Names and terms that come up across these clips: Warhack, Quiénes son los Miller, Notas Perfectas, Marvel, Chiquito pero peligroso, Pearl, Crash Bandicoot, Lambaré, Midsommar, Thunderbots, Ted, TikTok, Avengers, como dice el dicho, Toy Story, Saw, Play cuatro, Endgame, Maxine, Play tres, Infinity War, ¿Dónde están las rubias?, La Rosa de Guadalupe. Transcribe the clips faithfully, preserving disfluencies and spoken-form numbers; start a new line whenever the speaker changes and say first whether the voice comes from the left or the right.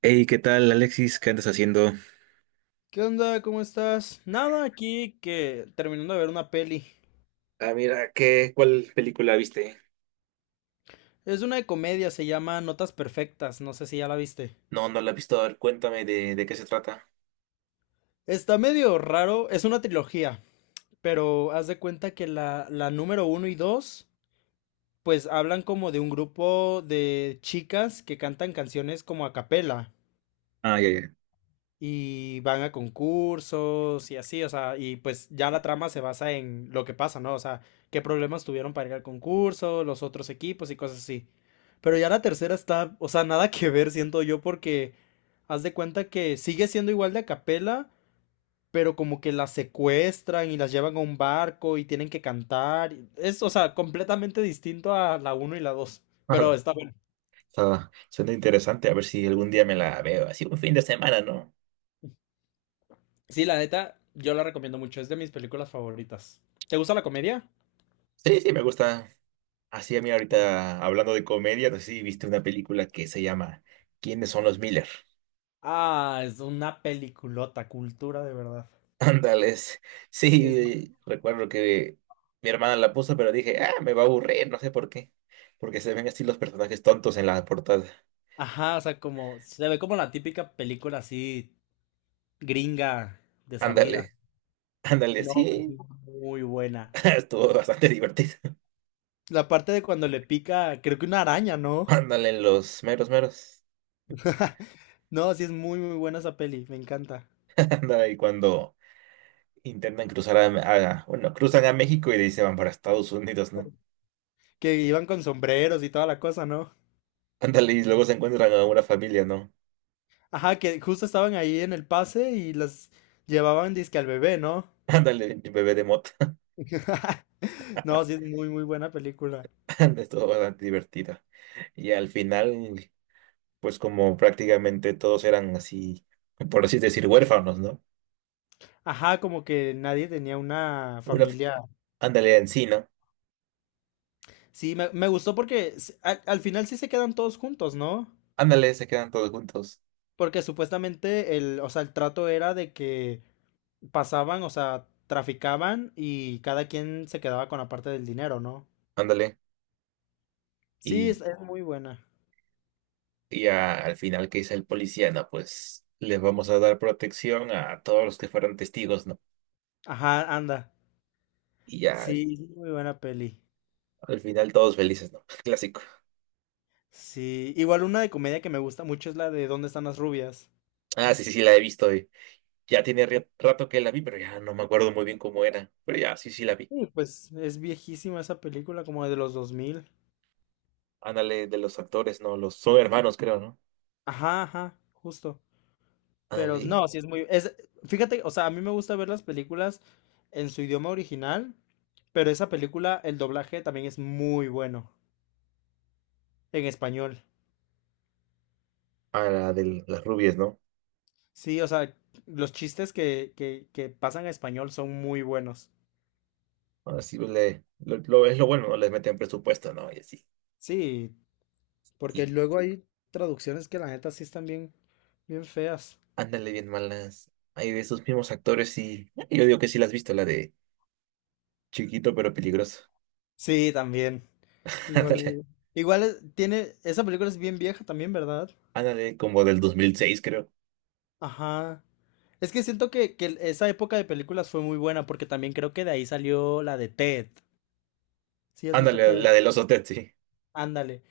right: Hey, ¿qué tal, Alexis? ¿Qué andas haciendo?
left: ¿Qué onda? ¿Cómo estás? Nada, aquí que terminando de ver una peli.
right: Ah, mira, ¿qué, ¿cuál película viste?
left: Es una de comedia, se llama Notas Perfectas, no sé si ya la viste.
right: No, no la he visto. A ver, cuéntame de, de qué se trata.
left: Está medio raro, es una trilogía, pero haz de cuenta que la, la número uno y dos, pues hablan como de un grupo de chicas que cantan canciones como a capela.
right: Ah, ya, ya.
left: Y van a concursos y así, o sea, y pues ya la trama se basa en lo que pasa, ¿no? O sea, qué problemas tuvieron para ir al concurso, los otros equipos y cosas así. Pero ya la tercera está, o sea, nada que ver, siento yo, porque haz de cuenta que sigue siendo igual de a capela, pero como que las secuestran y las llevan a un barco y tienen que cantar. Es, o sea, completamente distinto a la uno y la dos. Pero está bueno.
right: Está, suena interesante. A ver si algún día me la veo. Así un fin de semana, ¿no?
left: Sí, la neta, yo la recomiendo mucho. Es de mis películas favoritas. ¿Te gusta la comedia?
right: Sí, sí, me gusta. Así a mí ahorita, hablando de comedia, no sé si viste una película que se llama ¿Quiénes son los Miller?
left: Ah, es una peliculota, cultura de verdad.
right: Ándales.
left: Es-
right: Sí, recuerdo que mi hermana la puso, pero dije, ah, me va a aburrir, no sé por qué. Porque se ven así los personajes tontos en la portada.
left: Ajá, o sea, como se ve como la típica película así gringa, desabrida.
right: Ándale. Ándale,
left: No, pero es
right: sí.
left: muy buena.
right: Estuvo bastante divertido.
left: La parte de cuando le pica, creo que una araña, ¿no?
right: Ándale, los meros meros.
left: No, sí es muy muy buena esa peli, me encanta.
right: Ándale, cuando intentan cruzar a, a- bueno, cruzan a México y de ahí se van para Estados Unidos, ¿no?
left: Que iban con sombreros y toda la cosa, ¿no?
right: Ándale, y luego se encuentran a una familia, ¿no?
left: Ajá, que justo estaban ahí en el pase y las llevaban disque al bebé, ¿no?
right: Ándale, bebé de mota.
left: No, sí es muy muy buena película.
right: Ándale, estuvo bastante divertida. Y al final, pues como prácticamente todos eran así, por así decir, huérfanos, ¿no?
left: Ajá, como que nadie tenía una
right: Una,
left: familia.
right: ándale, en sí, ¿no?
left: Sí, me, me gustó porque s- al, al final sí se quedan todos juntos, ¿no?
right: Ándale, se quedan todos juntos.
left: Porque supuestamente el, o sea, el trato era de que pasaban, o sea, traficaban y cada quien se quedaba con la parte del dinero, ¿no?
right: Ándale.
left: Sí,
right: Y
left: es, es muy buena.
right: Y a- al final, ¿qué dice el policía? No, pues les vamos a dar protección a todos los que fueron testigos, ¿no?
left: Ajá, anda.
right: Y ya al,
left: Sí, es muy buena peli.
right: al final todos felices, ¿no? Clásico.
left: Sí, igual una de comedia que me gusta mucho es la de ¿Dónde están las rubias?
right: Ah, sí, sí, sí, la he visto, eh. Ya tiene ri- rato que la vi, pero ya no me acuerdo muy bien cómo era. Pero ya, sí, sí, la vi.
left: Sí, pues es viejísima esa película, como de los dos mil.
right: Ándale, de los actores, ¿no? Los son hermanos, creo, ¿no?
left: Ajá, ajá, justo. Pero
right: Ándale,
left: no, sí, es muy... Es, fíjate, o sea, a mí me gusta ver las películas en su idioma original, pero esa película, el doblaje también es muy bueno en español.
right: a la de las rubias, ¿no?
left: Sí, o sea, los chistes que, que, que pasan a español son muy buenos.
right: Así le, lo, lo- es lo bueno, ¿no? Les meten presupuesto, ¿no? Y así.
left: Sí,
right: Y
left: porque luego hay traducciones que la neta sí están bien, bien feas.
right: ándale, bien malas. Hay de esos mismos actores y yo digo que sí la has visto, la de Chiquito pero peligroso.
left: Sí, también.
right: Ándale,
left: Igual, igual es- tiene, esa película es bien vieja también, ¿verdad?
right: ándale, como del dos mil seis, creo.
left: Ajá. Es que siento que, que esa época de películas fue muy buena porque también creo que de ahí salió la de Ted. ¿Sí has visto
right: Ándale, la
left: Ted?
right: del oso Ted, sí.
left: Ándale.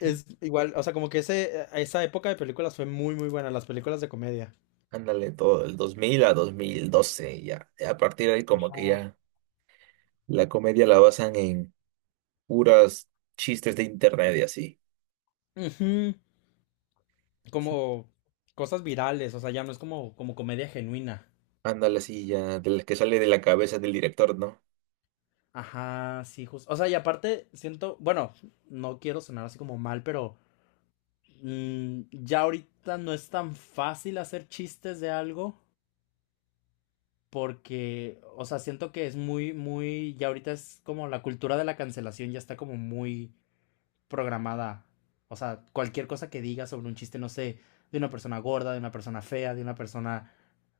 left: Es igual, o sea, como que ese, esa época de películas fue muy, muy buena, las películas de comedia.
right: Ándale, todo del dos mil a dos mil doce, ya. A partir de ahí, como que ya la comedia la basan en puras chistes de internet y así.
left: Ujú.
right: Sí.
left: Como cosas virales, o sea, ya no es como, como comedia genuina.
right: Ándale, sí, ya, de las que sale de la cabeza del director, ¿no?
left: Ajá, sí, justo. O sea, y aparte siento, bueno, no quiero sonar así como mal, pero mm, ya ahorita no es tan fácil hacer chistes de algo. Porque, o sea, siento que es muy, muy, ya ahorita es como la cultura de la cancelación ya está como muy programada. O sea, cualquier cosa que diga sobre un chiste, no sé, de una persona gorda, de una persona fea, de una persona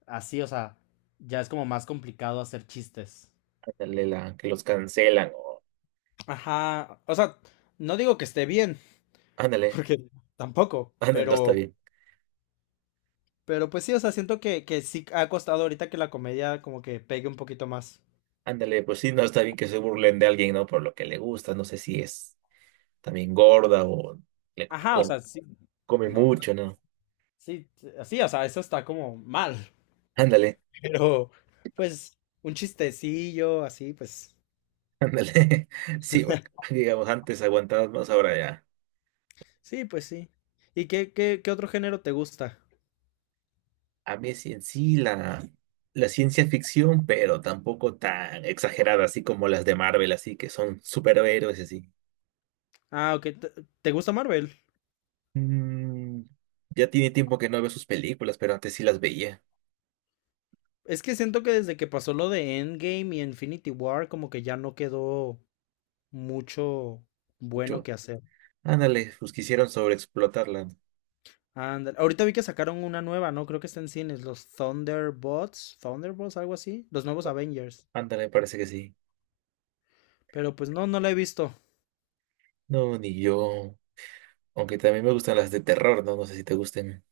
left: así, o sea, ya es como más complicado hacer chistes.
right: Ándale, la que los cancelan o.
left: Ajá, o sea, no digo que esté bien,
right: Ándale,
left: porque tampoco,
right: ándale, no está
left: pero,
right: bien.
left: pero pues sí, o sea, siento que, que sí ha costado ahorita que la comedia como que pegue un poquito más.
right: Ándale, pues sí, no está bien que se burlen de alguien, ¿no? Por lo que le gusta, no sé si es también gorda o le
left: Ajá, o
right: com-
left: sea, sí,
right: come
left: no, no,
right: mucho, ¿no?
left: sí, así, o sea, eso está como mal,
right: Ándale.
left: pero pues un chistecillo, así, pues.
right: Ándale. Sí, porque, digamos, antes aguantabas más, ahora ya.
left: Sí, pues sí. ¿Y qué, qué, qué otro género te gusta?
right: A mí sí en sí la, la ciencia ficción, pero tampoco tan exagerada, así como las de Marvel, así que son superhéroes y así.
left: Ah, ok, ¿te, te gusta Marvel?
right: Mm, ya tiene tiempo que no veo sus películas, pero antes sí las veía
left: Es que siento que desde que pasó lo de Endgame y Infinity War, como que ya no quedó mucho bueno
right: mucho.
left: que hacer.
right: Ándale, pues quisieron sobreexplotarla.
left: Ándale. Ahorita vi que sacaron una nueva, ¿no? Creo que está en cines, los Thunderbots, Thunderbots, algo así, los nuevos Avengers.
right: Ándale, parece que sí.
left: Pero pues no, no la he visto.
right: No, ni yo. Aunque también me gustan las de terror, ¿no? No sé si te gusten.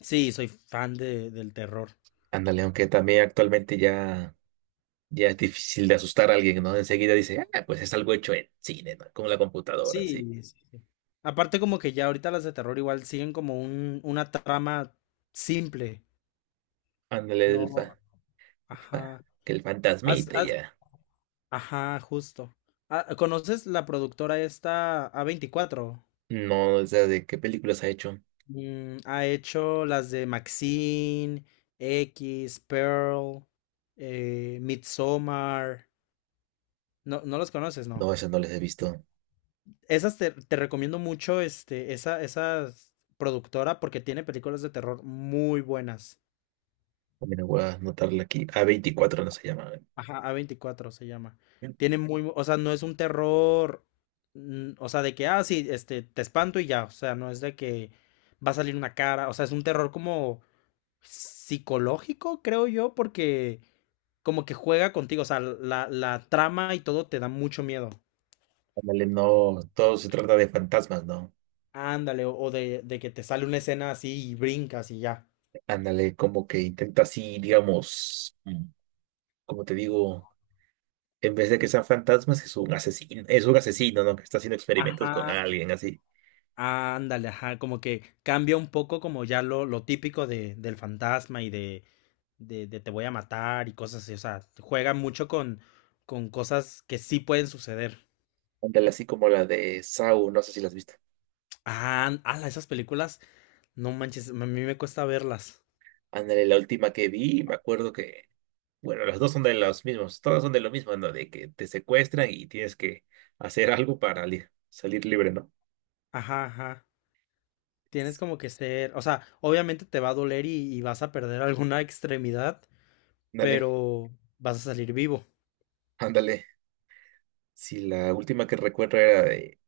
left: Sí, soy fan de, del terror.
right: Ándale, aunque también actualmente ya. Ya es difícil de asustar a alguien, ¿no? Enseguida dice, ah, pues es algo hecho en cine, ¿no? Como la computadora, sí.
left: Sí, sí, sí. Aparte como que ya ahorita las de terror igual siguen como un, una trama simple,
right: Ándale, el fa-
left: ¿no?
right: el fa-
left: Ajá.
right: que el
left: Haz-
right: fantasmita y
left: haz-
right: ya.
left: ajá, justo. Ah, ¿conoces la productora esta a veinticuatro?
right: No, o sea, ¿de qué películas ha hecho?
left: Mm, ha hecho las de Maxine, X, Pearl, eh, Midsommar. No, no los conoces, ¿no?
right: No, esas no las he visto.
left: Esas te, te recomiendo mucho, este, esa, esa productora porque tiene películas de terror muy buenas.
right: Mira, voy a anotarla aquí. a veinticuatro no se llama.
left: Ajá, a veinticuatro se llama. Tiene muy, o sea, no es un terror, mm, o sea, de que, ah, sí, este, te espanto y ya, o sea, no es de que va a salir una cara, o sea, es un terror como psicológico, creo yo, porque como que juega contigo, o sea, la, la trama y todo te da mucho miedo.
right: Ándale, no, todo se trata de fantasmas, ¿no?
left: Ándale, o, o de, de, que te sale una escena así y brincas y ya.
right: Ándale, como que intenta así, digamos, mm, como te digo, en vez de que sean fantasmas, es un asesino, es un asesino, ¿no? Que está haciendo experimentos con
left: Ajá.
right: alguien, así.
left: Ándale, ajá, como que cambia un poco como ya lo, lo típico de, del fantasma y de, de, de te voy a matar y cosas así, o sea, juega mucho con, con cosas que sí pueden suceder.
right: Ándale, así como la de Saw, no sé si la has visto.
left: Ah, ala, esas películas, no manches, a mí me cuesta verlas.
right: Ándale, la última que vi, me acuerdo que, bueno, las dos son de los mismos, todas son de lo mismo, ¿no? De que te secuestran y tienes que hacer algo para li- salir libre, ¿no?
left: Ajá, ajá. Tienes como que ser, o sea, obviamente te va a doler y, y vas a perder alguna extremidad,
right: Ándale,
left: pero vas a salir vivo.
right: ándale. Si la última que recuerdo era de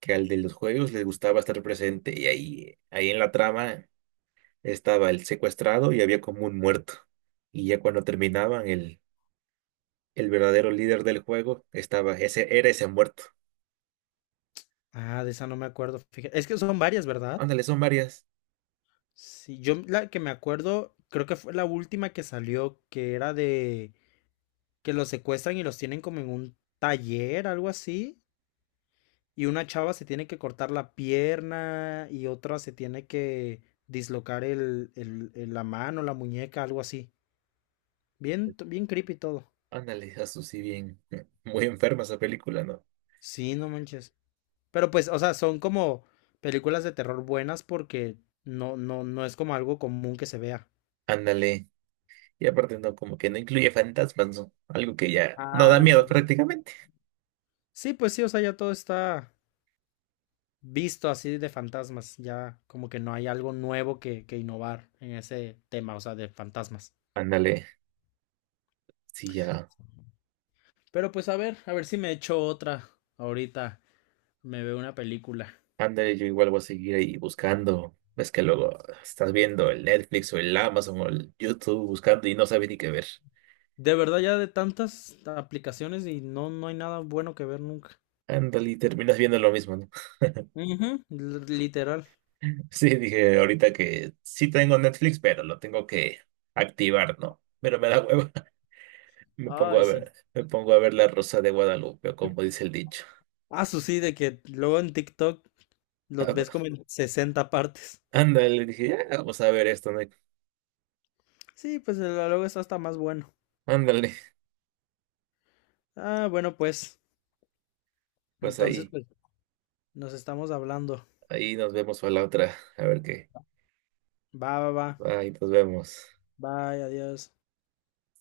right: que al de los juegos les gustaba estar presente y ahí, ahí en la trama estaba el secuestrado y había como un muerto. Y ya cuando terminaban, el, el verdadero líder del juego estaba, ese, era ese muerto.
left: Ah, de esa no me acuerdo, fíjate. Es que son varias, ¿verdad?
right: Ándale, son varias.
left: Sí, yo la que me acuerdo, creo que fue la última que salió, que era de que los secuestran y los tienen como en un taller, algo así, y una chava se tiene que cortar la pierna y otra se tiene que dislocar el, el- el- la mano, la muñeca, algo así. Bien, t- bien creepy todo.
right: Ándale, eso sí, bien. Muy enferma esa película, ¿no?
left: Sí, no manches. Pero pues, o sea, son como películas de terror buenas porque no, no, no es como algo común que se vea.
right: Ándale. Y aparte, no, como que no incluye fantasmas, ¿no? Algo que ya no da miedo
left: Ándale.
right: prácticamente.
left: Sí, pues sí, o sea, ya todo está visto así de fantasmas. Ya como que no hay algo nuevo que, que innovar en ese tema, o sea, de fantasmas.
right: Ándale, sí, ya.
left: Pero pues a ver, a ver si me echo otra ahorita. Me veo una película.
right: Ándale, yo igual voy a seguir ahí buscando. Ves que luego estás viendo el Netflix o el Amazon o el YouTube buscando y no sabes ni qué ver.
left: De verdad, ya de tantas aplicaciones y no, no hay nada bueno que ver nunca.
right: Ándale, y terminas viendo lo mismo, ¿no?
left: Ujú, l- literal.
right: Sí, dije ahorita que sí tengo Netflix, pero lo tengo que activar, ¿no? Pero me da hueva. Me pongo
left: Ay,
right: a
left: sí.
right: ver, me pongo a ver La Rosa de Guadalupe, o como dice el dicho.
left: Ah, su sí, de que luego en TikTok los
right: Ah,
left: ves
right: va.
left: como en sesenta partes.
right: Ándale, dije, ya, vamos a ver esto, ¿no?
left: Sí, pues el luego está hasta más bueno.
right: Ándale,
left: Ah, bueno, pues.
right: pues
left: Entonces,
right: ahí,
left: pues, nos estamos hablando.
right: ahí nos vemos para la otra, a ver qué.
left: Va, va, va.
right: Ahí nos vemos.
left: Bye, adiós.